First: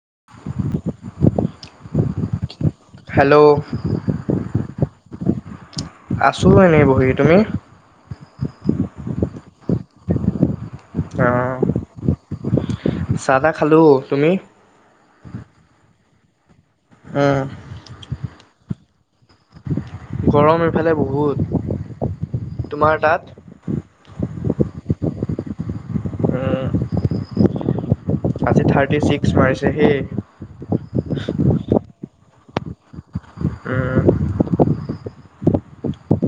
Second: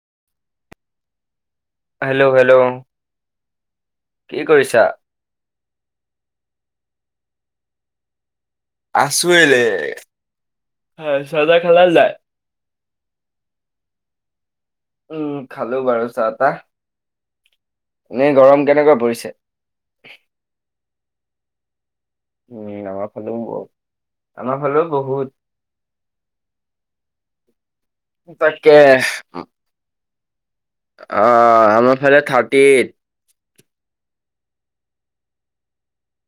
[unintelligible] Hello, hello, hello কি কৰিছা? আছো এনেই বহি। তুমি? আছো এনে। হয় অ চাহ তা খালা নাই? চাহ তাহ খালো তুমি উম খালো বাৰু চাহ তাহ। উম এনে গৰম কেনেকা পৰিছে? গৰম এইফালে বহুত। উম তোমাৰ আমাৰ তাত ফালেও আমাৰ ফালেও বহুত। উম। আজি তাকে, থাৰ্টি ছিক্স মাৰিছে হেই অ আমাৰ ফালে থাৰ- তি উম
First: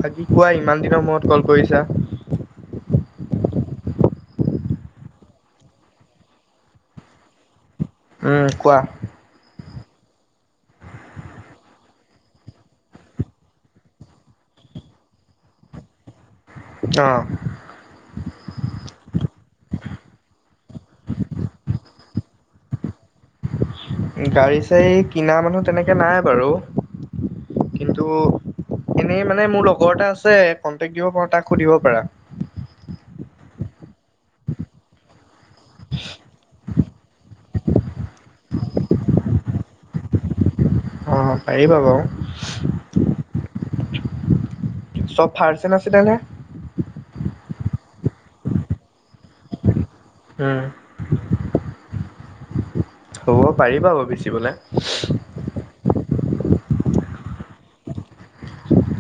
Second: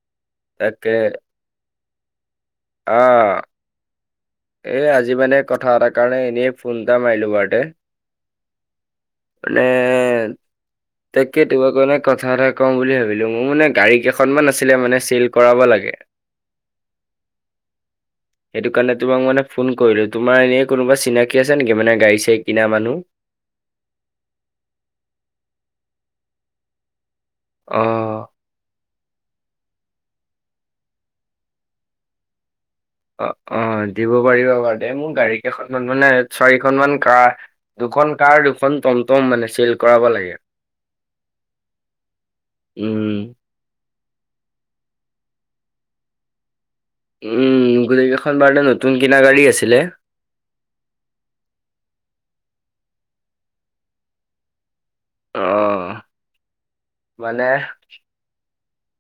বাকি কোৱা ইমান তাকে দিনৰ মূৰত কল কৰিছা। অ। এ আজি মানে কথা এটাৰ কাৰণে এনেই ফোন এটা মাৰিলো বাৰতে। উম কোৱা। [unintelligible] তাকে তোমাৰ কাৰণে কথা এ কম বুলি ভাবিলো, মোৰ মানে গাড়ী কেইখনমান আছিলে মানে চেল কৰাব লাগে। [unintelligible] অ। সেইটো কাৰণে তোমাক মানে ফোন কৰিলো। তোমাৰ এনেই কোনোবা চিনাকি আছে নেকি মে গাড়ী চাৰি কিনা মানুহ? গাড়ী চাৰী কিনা মানুহ তেনেকে নাই বাৰু, অ কিন্তু, এনেই মানে মোৰ লগৰ এটা আছে কন্টেক্ট দিব পাৰো তাক সুধিব পাৰা। অ অ দিব পাৰিবা বাৰু দেই। মোৰ গাড়ী কেইখনমান মানে চাৰিখন মান কাৰ দুখন কাৰ দুখন টমটম মানে চেল কৰাব লাগে। অ পাৰিবা উম বাৰু চব ফাৰ্চেন আছিল নে! উম গোটেই কেইখন বাৰনা নতুন কিনা গাড়ী আছিলে। উম হ'ব পাৰিবা বাৰু বেচিবলে। অহ মানে?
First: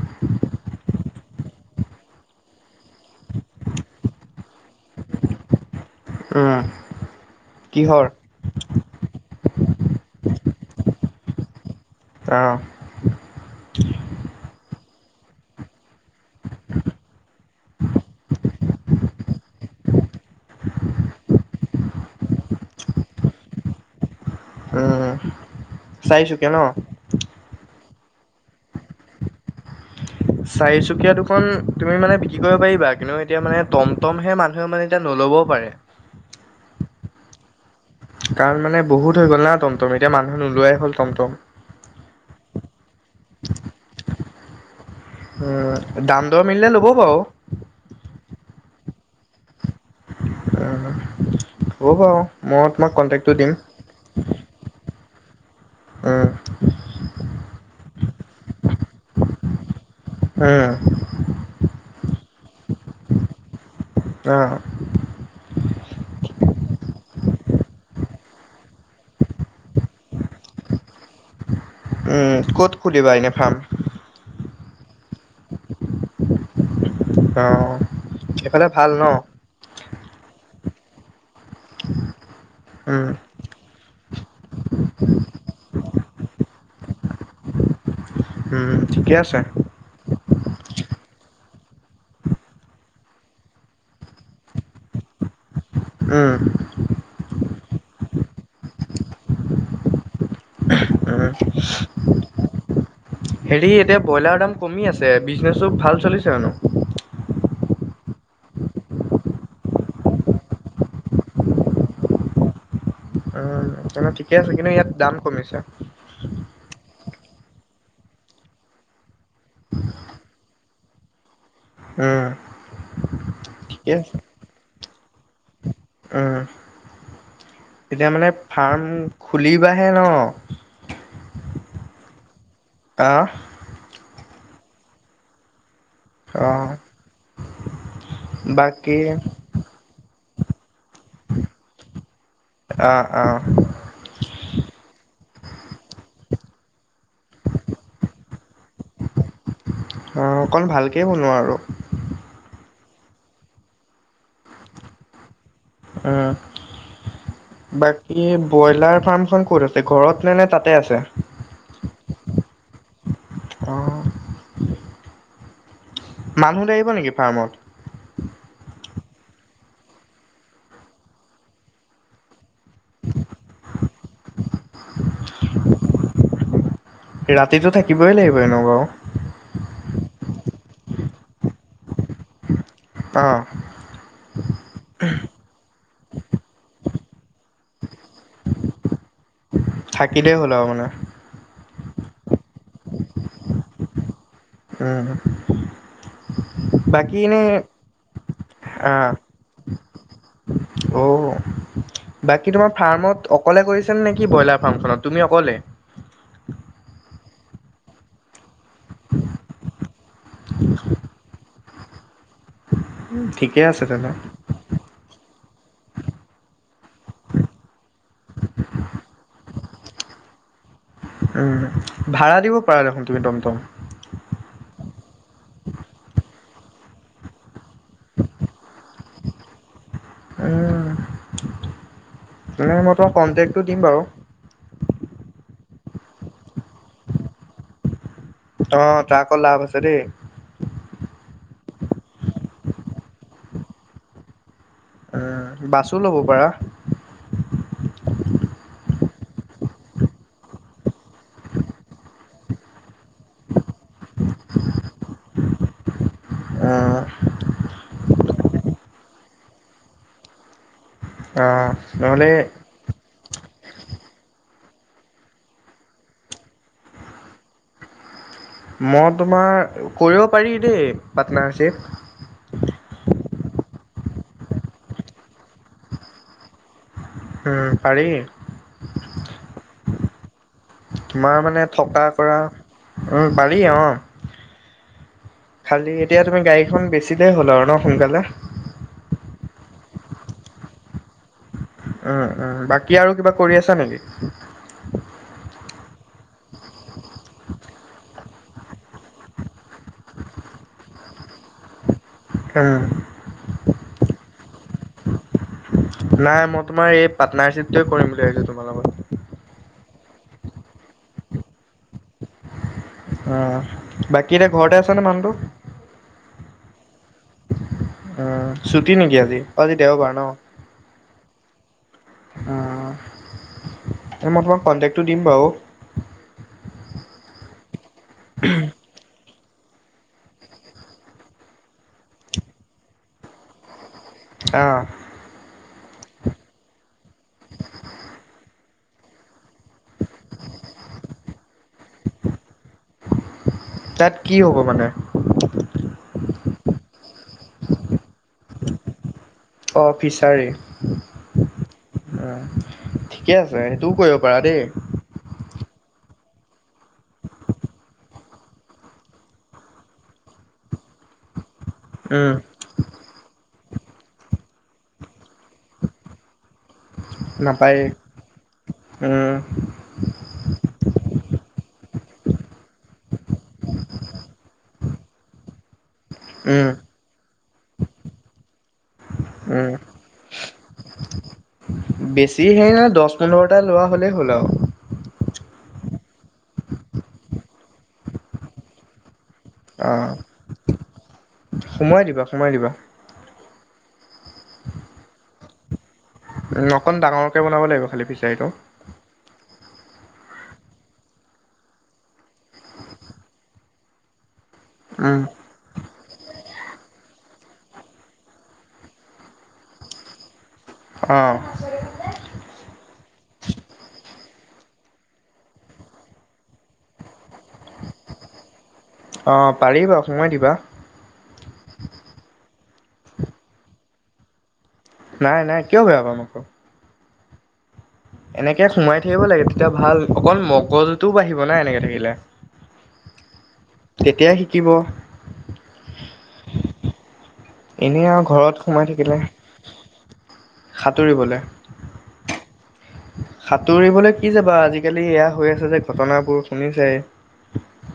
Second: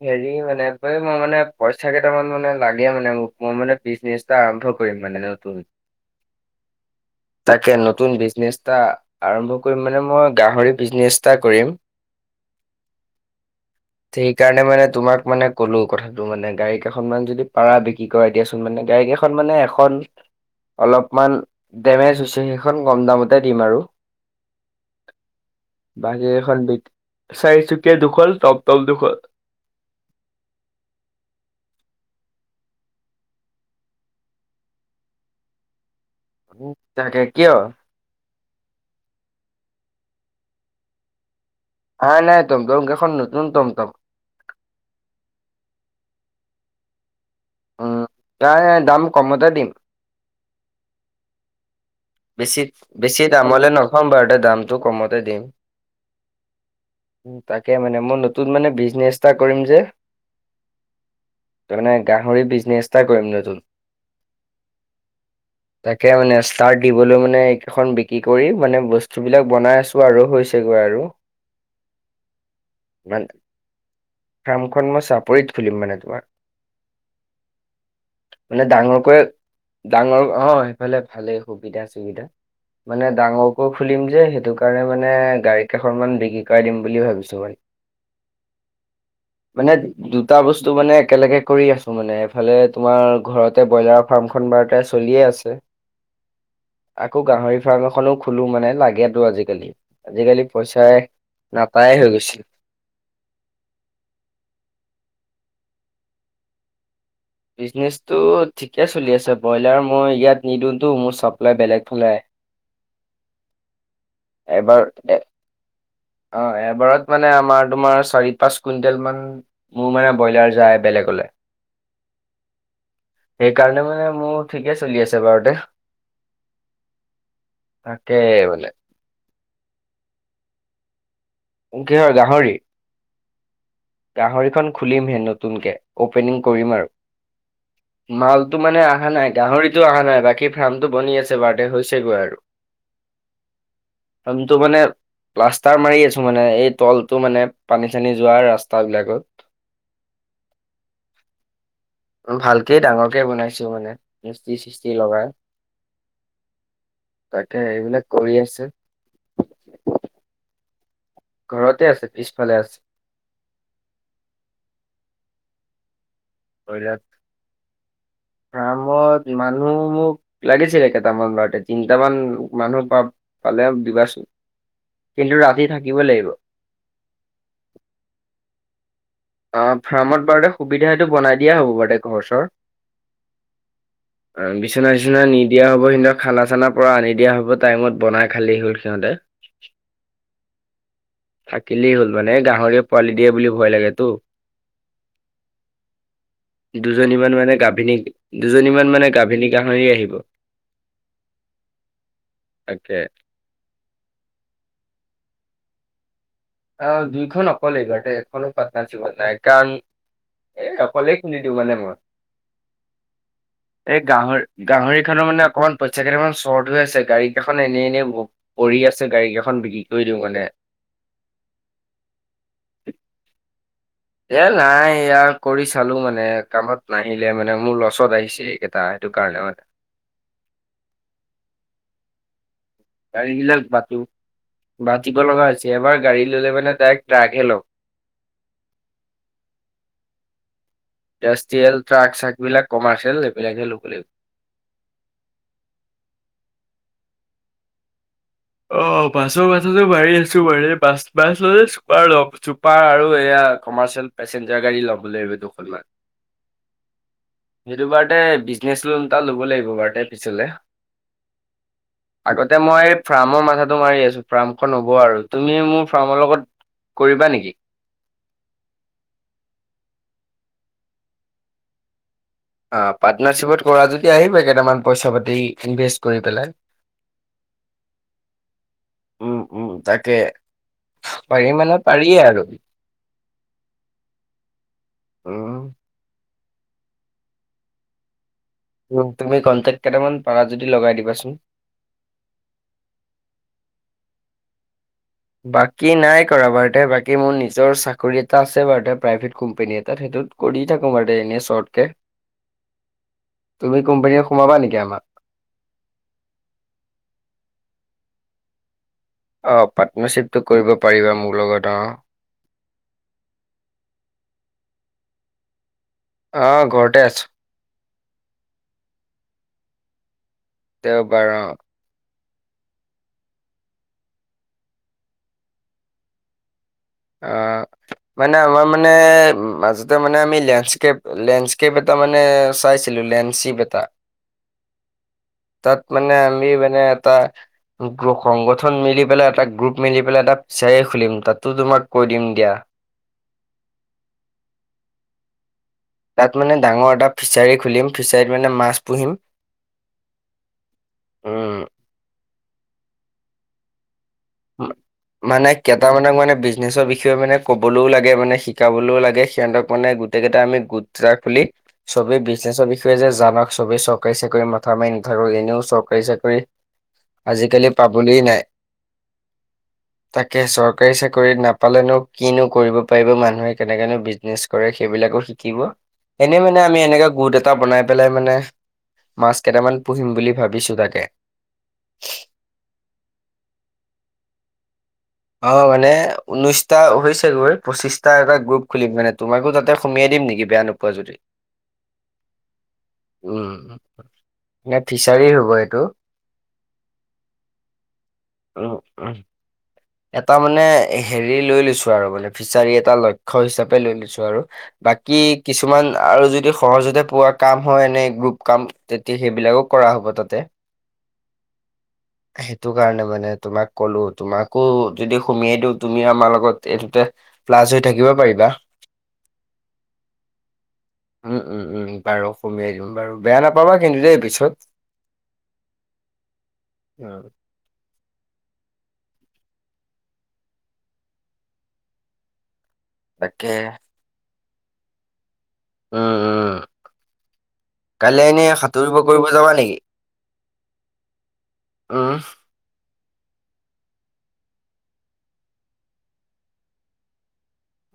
হেৰি মানে মই মানে পইচা কেইটামান মানে লাগে মানে মোক মই মানে বিছনেচটা আৰম্ভ- কৰিম মানে নতুন উম তাকে কিহৰ নতুন বিজনেচ এটা আৰম্ভ কৰিম মানে মই গাহৰি বিজনেচ এটা কৰিম। অ। সেইকাৰণে মানে তোমাক মানে ক'লো কথাটো মানে গাড়ী কেইখন মান যদি পাৰা বিক্ৰী কৰাই দিয়া মানে গাড়ীকেইখন মানে এখন অলপমান ডেমেজ হৈছে সেইখন কম দামতে দিম আৰু। উম। বাকী চাৰিচুকীয়া ন? এখন বিকি চাৰি চকীয়া দুখন টম টম দুখন। চাৰিচুকীয়া দুখন তুমি মানে বিক্ৰী কৰিব পাৰিবা কিন্তু এতিয়া মানে টমটমহে মানুহে মানে এতিয়া নল ল'ব পাৰে তাকে কিয়? কাৰণ মানে বহুত হৈ গ'ল না টমটম এতিয়া মানুহে নোলোৱাই হ'ল টমটম। নাই নাই টমটম কেইখন নতুন টমটম উম দাম দৰ মিলিলে ল'ব বাৰু উম তাই দাম কমতে দিম। অ। বেছি দামলৈ নথম বাৰুতে দামটো কমতে দিম। উম, উ তাকে মানে মই নতুন মানে বিজনেচ এটা কৰিম যে। উম মানে গাহৰি বিজনেছ এটা কৰিম নতুন অ', তাকে মানে ইচতাৰত গলোঁ মানে এইকেইখন বিক্ৰী কৰি মানে বস্তুবিলাক বনাই আছোঁ আৰু হৈছে গৈ আৰু। উম ক'ত খুলিবা মানে এনে ফাৰ্ম? ফাৰ্মখন মই চাপৰিত খুলিম মানে তোমাৰ। অ', মানে এইফালে ভাল ন? ডাঙৰকৈ ডাঙৰ অ সেইফালে ভালেই। সুবিধা চুবিধা উম, মানে ডাঙৰকৈ খুলিম যে সেইটো কাৰণে মানে গাড়ী দুখন মান বিক্ৰী কৰাাই দিম বুলিও ভাবিছোঁ মানে। উম ঠিকে আছে। মানে দুটা বস্তু মানে একেলগে কৰি আছোঁ মানে এফালে তোমাৰ ঘৰতে ব্ৰইলাৰৰ ফাৰ্মখন বাৰতে চলিয়ে। আছে উম, আকৌ গাহৰি ফাৰ্ম এখনো খোলো মানে লাগেতো আজিকালি। আজিকালি পইচা উম, নাপায়ে হৈ গৈছিলোঁ। হেৰি এতিয়া ব্ৰইলাৰ দাম কমি আছে বিজনেচো ভাল চলিছেনো? বিজনেছটো ঠিকে চলি আছে ব্ৰইলাৰ মই ইয়াত নিদিওঁতো মোৰ চাপ্লাই বেলেগ ফালে। [inaudible] উম তেনে ঠিকে আছে কিন্তু এবাৰ ইয়াত দাম এ কমিছে। অ এবাৰত মানে আমাৰ তোমাৰ চাৰি পাঁচ কুইণ্টেল মান মোৰ মানে ব্ৰইলাৰ যায়। বেলেগলে উম, সেইকাৰণে ঠিকে মানে আছে। মোৰ ঠিকে চলি আছে বাৰতে। উম। এতিয়া মানে ফাৰ্ম খুলিবাহে ন অং কিহৰ গাহৰি? অ গাহৰিখন খুলিমহে নতুনকৈ অ'পেনিং কৰিম অ'। আৰু। মালটো মানে বাকী আহা নাই গাহৰিতটো আহা নাই বাকী ফাৰ্মটো বনি আছে বাৰডে হৈছেগৈ আৰু। অ অ' আমিটো মানে প্লাষ্টাৰ মাৰি আছো মানে, এই তলটো মানে পানী-চানী য অকণ ভালকেই বনোৱা আৰু কেই, ডাঙৰকে বনাইছো মানে মিষ্টি-চিষ্টি লগাই। তাকে উম' এইবিলাক বাকী কৰি আছে ব্ৰইলাৰ ফাৰ্মখন ক'ত আছে, ঘৰত নে নে তাত ঘৰতে আছে, পিছফালে আছে। অ'। মানুহ লাগিব নেকি ফাৰ্মত। অ' অ' মানুহ মোক লাগিছিলে কেইটামান, তিটামান মানুহ পা পালে দিবাচোন, কিন্তু ৰাতি থাকিব লাগিব। ৰাতিটো থাকিবই লাগিব এনেও বাৰু। অ' ফাৰ্মত বাৰু সুবিধা এই টো বনাই দিয়া হ'ব বাৰু দে ঘৰ-চৰ। অ', বিচনা-চিচনা নি দিয়া হ'ব সিদিনা খানা-চানা পৰা আনি দিয়া হ'ব, টাইমত বনাই খালে হ'ল সিহঁতে। থাকিলেই হ'ল আৰু মানে। থাকিলেই হ'ল মানে, গাহৰি য়ে পোৱালি দিয়ে বুলি ভয় লাগে তো। উম' বাকী দুজনীমান এনে মানে গাভিনী, দুজনী মান মানে অ', গাভিনী গাহৰি আহিব। অ' বাকী তোমাৰ তাকে ফাৰ্মত অকলে কৰিছা নেকি, ব্ৰইলাৰ ফাৰ্মখনত তুমি অকলে? অ' দুইখন অকলেই ঘৰতে এখনো পাৰ্টনাৰ চিৱত নাই কাৰণ, এ অকলেই খোলিছো। মানে মই, ঠিকে আছে এই তেনে গাহৰি গাহৰি খনৰ মানে অকমান পইচা কেইটামান চৰ্ট হৈ আছে, গাড়ী খন এনে এনে পৰি আছে, গাড়ী কেইখন বিক্ৰী কৰি দিওঁ মানে। উম' ভাড়া দিব পাৰা দেখোন তুমি টমটম। এ নাই, এয়া কৰি চালো মানে কামত নাহিলে মানে মোৰ লছত আহিছে এই কেইটা সেইটো কাৰণে উম তেনে মই তোমাক গাড়ী কণ্টেক্টটো বিলাক দিম বাতি, বাৰু বাতিব লগা হৈছে এবাৰ গাড়ী ললে মানে ডাইৰেক্ট ট্ৰাকহে লম। অহ' ট্ৰাকত লাভ আছে দেই। ইণ্ডাষ্ট্ৰিয়েল ট্ৰাক-চাক বিলাক কমাৰ্চিয়েল এইবিলাকে ল'ব লাগিব। উম' বাছো ল'ব পাৰা? অ' বাছৰ মাথাটো মাৰি আছো মানে, বাছ বাছ ল'লে চুপাৰ লম। চুপাৰ আৰু এয়া কমাৰ্চিয়েল পেচেঞ্জাৰ গাড়ী ল'ব লাগিব দুখনমান। অঁ সেইটো বাৰতে বিজনেচ লোন এটা ল'ব লাগিব বাৰু পিছলে আহ নহ'লে ফ্ৰাৰ্মৰ মাথাটো মাৰি আছো। ফ্ৰা হ'ব আৰু তুমি মোৰ ফাৰ্মৰ লগত কৰিবা নেকি? মই তোমাৰ কৰিব পাৰি দেই পাৰ্টনাৰশ্বিপ। অ' পাৰ্টনাৰশ্বিপত কৰা যদি আহিব কেইটামান পইচা-পাতি ইনভেষ্ট কৰি পেলাই্ উম পাৰি উম' উম' তাকে তোমাৰ পাৰি মানে থকা পাৰিয়ে কৰা, আৰু উ পাৰি অ' উম, খালি এতিয়া তুমি গাড়ীখন বেচিলেই হ'ল আৰু ন সোনকালে। তুমি কনটেক্ট কেইটামান পাৰা যদি লগাই দিবাচোন। উম উম' বাকী আৰু কিবা কৰি আছা নেকি? বাকী নাই কৰা বাৰু তে বাকী মোৰ নিজৰ চাকৰি এটা আছে বাৰু প্ৰাইভেট কোম্পানী এটাত, সেইটোত কৰি দি থাকো বাদে এনে শ্বৰ্তকে হম' তুমি কোম্পানীয়ে সোমাবা নেকি আমাক? নাই মই তোমাৰ এই পাৰ্টনাৰশ্বিপটোৱে কৰিম বুলি ভাবিছো তোমাৰ লগত। অঁ পাৰ্টনাৰশ্বিপটো কৰিব পাৰিবা মোৰ লগত অ। অ' বাকী এতিয়া ঘৰতে আছেনে মানুহ টো? অ ঘৰতে আছো উম ছুটি নেকি আজি অ আজি দেওবাৰ ন দেওঁ বাৰ অ অ এই মই তোমাক কণ্টেকটটো দিম বাৰু অ মানে আমাৰ মানে মাজতে মানে আমি লেণ্স্কেপ লেণ্স্কেপ এটা মানে চাইছিলো লেঞ্চিপ এটা। আহ তাত মানে আমি মানে এটা সংগঠন মিলি পেলাই এটা গ্ৰুপ মিলি পেলাই এটা ফিচাৰি খুলিম তাতো তোমাক কৰি দিম দিয়া তাত কি হ'ব মানে তাত মানে ডাঙৰ এটা ফিছাৰী খুলিম ফিছাৰীত মানে মাছ পুহিম অ ফিচাৰী উম। ঠিকে আছে হেতু কৰিব কৰা দেই মানে কেইটামানক মানে বিজনেছৰ বিষয়ে মানে ক'বলৈও লাগে মানে শিকাবলৈও লাগে সিহঁতক মানে গোটেই কেইটা আমি গোটটা খুলি চবেই উম, বিজনেছৰ বিষয়ে যে জানক চবেই চৰকাৰী চাকৰি মাথা মাৰি নাথাকো এনেও চৰকাৰী চাকৰি আজিকালি নাপায়েই পাবলৈ নাই উম, তাকে চৰকাৰী চাকৰিত নাপ পালেনো কিনো কৰিব পাৰিব মানুহে কেনেকনো বিজনেচ কৰে সেইবিলাকো শিকিব এনে মানে উম, আমি এনেকা গোট এটা বনাই পেলাই মানে মাছ উম, কেইটামান পুহিম বুলি ভাবিছোঁ তাকে বেছি হেৰি নাই দহ পোন্ধৰটা লোৱা হ'লেই হ'ল আৰু অ মানে ঊনৈশটা হৈছে গৈ পঁচিশটা এটা গ্ৰুপ খুলিম মানে তোমাকো তাতে সমিয়াই অ', দিম নেকি বেয়া নোপোৱা যদি সোমোৱাই দিবা সোমোৱাই দিবা উম উ নে ফিচাৰীৰ হব এইটো অকণ ডাঙৰকৈ বনাব লাগিব খালী ফিচাৰীটো উম উম এটা মানে হেৰি লৈ লৈছো আৰু মানে ফিচাৰী এটা লক্ষ্য হিচাপে লৈ লৈছো আৰু বাকী উম, কিছুমান আৰু যদি সৰহজতে পোৱা কাম হয় এনে গ্ৰুপ কাম তেতি সেইবিলাকো কৰা হ'ব তাতে অ', সেইটো কাৰণে মানে তোমাক কলো তোমাক আকৌ যদি সুমিয়াই দিওঁ তুমি আমাৰ লগত এইটোতে প্লাছ হৈ থাকিব পাৰিবা অ পাৰিবা সোমাই দিবা উম উম উম বাৰু সমিয়াই দিম বাৰু বেয়া নাপাবা কিন্তু দেই পিছত নাই নাই কিয় বেয়া পাম আকৌ উ এনেকে সোমাই থাকিব লাগে তেতিয়া ভাল অকল মগজুতও বাঢ়িব না এনেকে থাকিলে তাকে তেতিয়া শিকিব উম উম এনেই আৰু কাইলে এনে সাঁতুৰিব কৰিব যাবা নেকি সাঁতুৰিবলৈ উম। সাঁতুৰিবলৈ কি যাবা আজিকালি এয়া হৈ আছে যে ঘটনাবোৰ শুনিছে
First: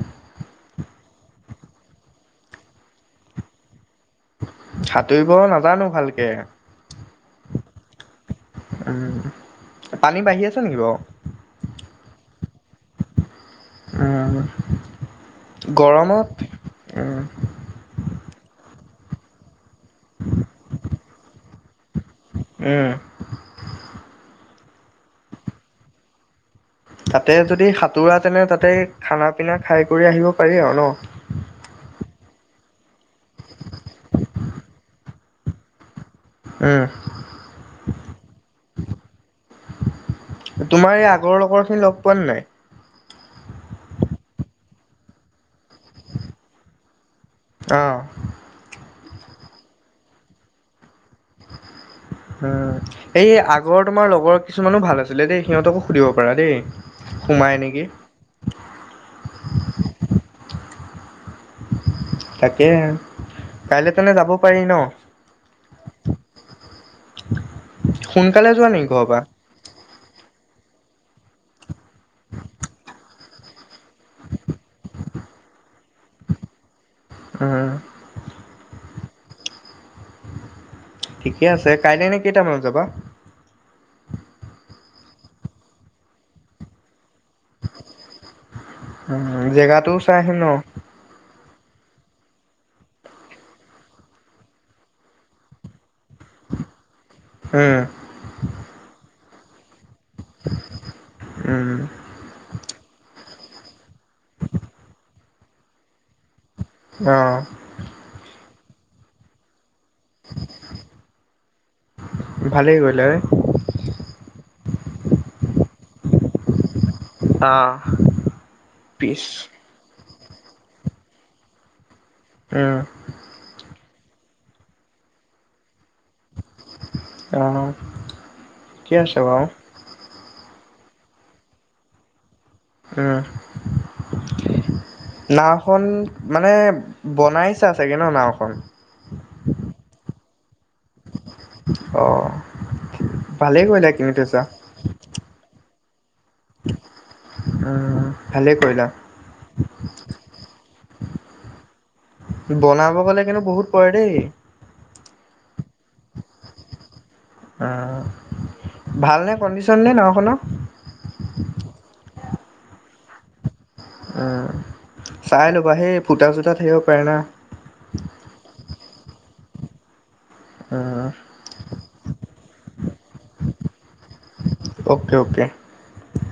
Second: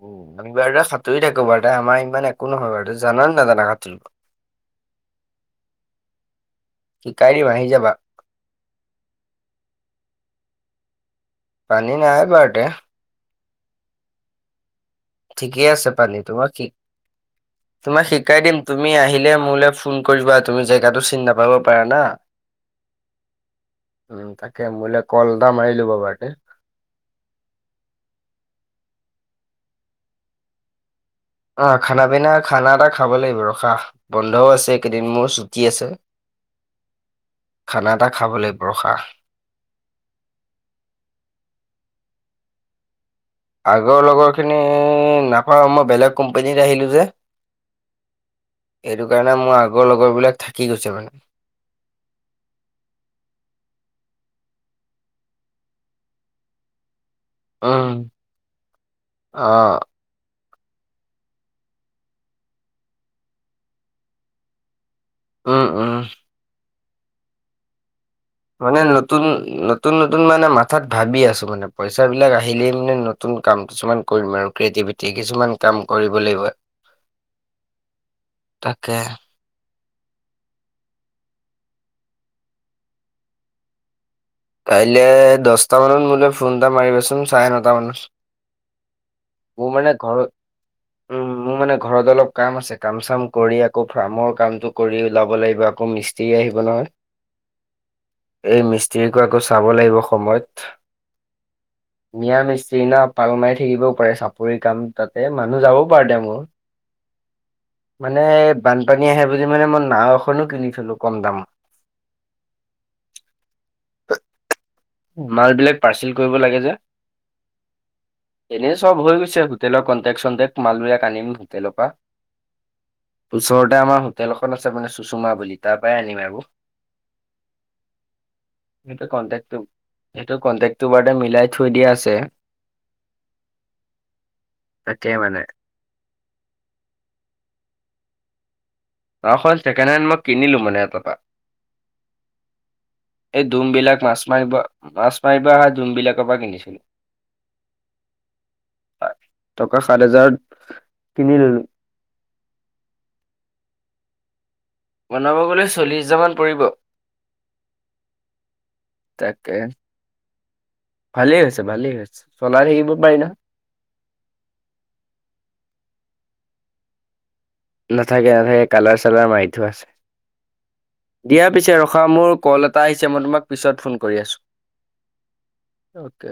উ আমি বাৰু ত সাঁতুৰি থাকো বাৰু তাই আমাৰ ইমান একো নহয় বাৰু জান নে নাজানা সাঁতৰিব সাঁতুৰিব নাজানো ভালকে শিকাই দিম আহি যাবা উম পানী বাঢ়ি আছে নেকি বাৰু পানী নাই বাৰতে আহ ঠিকে আছে পানী তোমাক উম তোমাক শিকাই দিম তুমি আহিলে মোলে ফো ফোন কৰিবা তুমি জেগাতটো চিনি নাপাব পাৰা না উম এতিয়া মোলে কল এটা মাৰি লবা গে তাতে যদি সাঁতোৰা তেনে তাতে খানা পিনা খাই কৰি আহিব পাৰি আৰু ন আহ খানা পিনা খানা এটা খাব লাগিব ৰখা বন্ধও আছে কেইদিন মোৰ ছুটি আছে উম খানা এটা খাব লাগিব ৰখা তোমাৰ এই আগৰ লগৰ খিনি লগ পোৱা নাই‌? আগৰ লগৰখিনি নাপাওঁ মই বেলেগ কোম্পনীত আহিলো যে আহ সেইটো কাৰণে মোৰ আগৰ লগৰ বিলাক থাকি গৈছে মানে উম এই আগৰ তোমাৰ লগৰ কিছুমানো ভাল আছিলে দেই সিহঁতকো সুধিব পাৰা দেই সোমাই নেকি উম আহ তাকে কাইলে তেনে যাব পাৰি ন উম উম। [inaudible] যোৱা মানে নেকি ঘৰৰ পৰা নতুন নতুন নতুন মানে মা তাত ভাবি আছো মানে পইচা বিলাক আহিলেই মানে নতুন কাম কিছুমান কৰিম আৰু ক্ৰিয়েটিভিটি কিছুমান কাম [unintelligible] কাম কৰিব লাগিব উম তাকে ঠিকে আছে কাইলে এনে কেইটামানত যাবা কাইলৈ দশটা মানত মোলৈ ফোন এটা মাৰিবাচোন ছাৰে নটা মানত উম মোৰ মানে জেগাটোও ঘৰ চাই আহিম ন উম মোৰ মানে ঘৰত অলপ কাম আছে কাম চাম কৰি আকৌ ফাৰ্মৰ কামটো কৰি ওলাব লাগিব আকৌ মিস্ত্ৰী মিস্ত্ৰী আহিব নহয় উম এই মিস্ত্ৰীকো আকৌ চাব লাগিব সময়ত উম মিয়া মিস্ত্ৰী সি না পাল মাৰি থাকিবও পাৰে চাপৰি কাম তাতে মানুহ যাবও পাৰে দে মোৰ অ মানে বানপানী আহে বুলি মানে মন নাও এখনো কিনি থলো কম দাম ভালেই কৰিলা মাল বিলাক পাৰ্চেল কৰিব লাগে যে অ এনেই চব হৈ পিছ গৈছে হোটেলৰ ক ণ্টেক চন্টেক মালবিলাক আনিম হোটেলৰ পৰা উম ওচৰতে আমাৰ হোটেল এখন আছে মানে সুষুমা বুলি তাত পাই আনিম আৰু অ ঠিকে সেইটো আছে বাৰু কন্টেকটো এইটো কণ্টেক্টটো বাৰু মিচলাই থৈ দিয়া আছে উম তাকে মানে নাওখন মানে বনাইছা চাগে ন নাওখন নাওখন ছেকেণ্ড হেণ্ড মই কিনিলো মানে এটাৰ পৰা। আহ এই ডুম বিলাক মাছ মাৰিব মাছ মাৰিব আহে সেতঁৰ পৰা কিনিছিলোঁ উম ভালেই কৰিলা টকা সাত হাজাৰত কিনিললো বনাব গ'লে কিন্তু বহুত পৰে দেই বনাব গলে চল্লিশ হাজাৰ মান পৰিব আহ ভালনে তাকে কণ্ডিচন নে নাওখনৰ? ভালেই হৈছে ভালেই হৈছে চলাই শিকিব পাৰি নে? উম চাই ল'বা সেই ফুটা চুটা থকিব পাৰে না। নাথাকে নাথাকে কালাৰ চালাৰ মাৰি থোৱা আছে দিয়া পিছে ৰখা মোৰ কল এটা আহিছে মই তোমাক পিছত ফোন কৰি আছো অকে অকে অকে অকে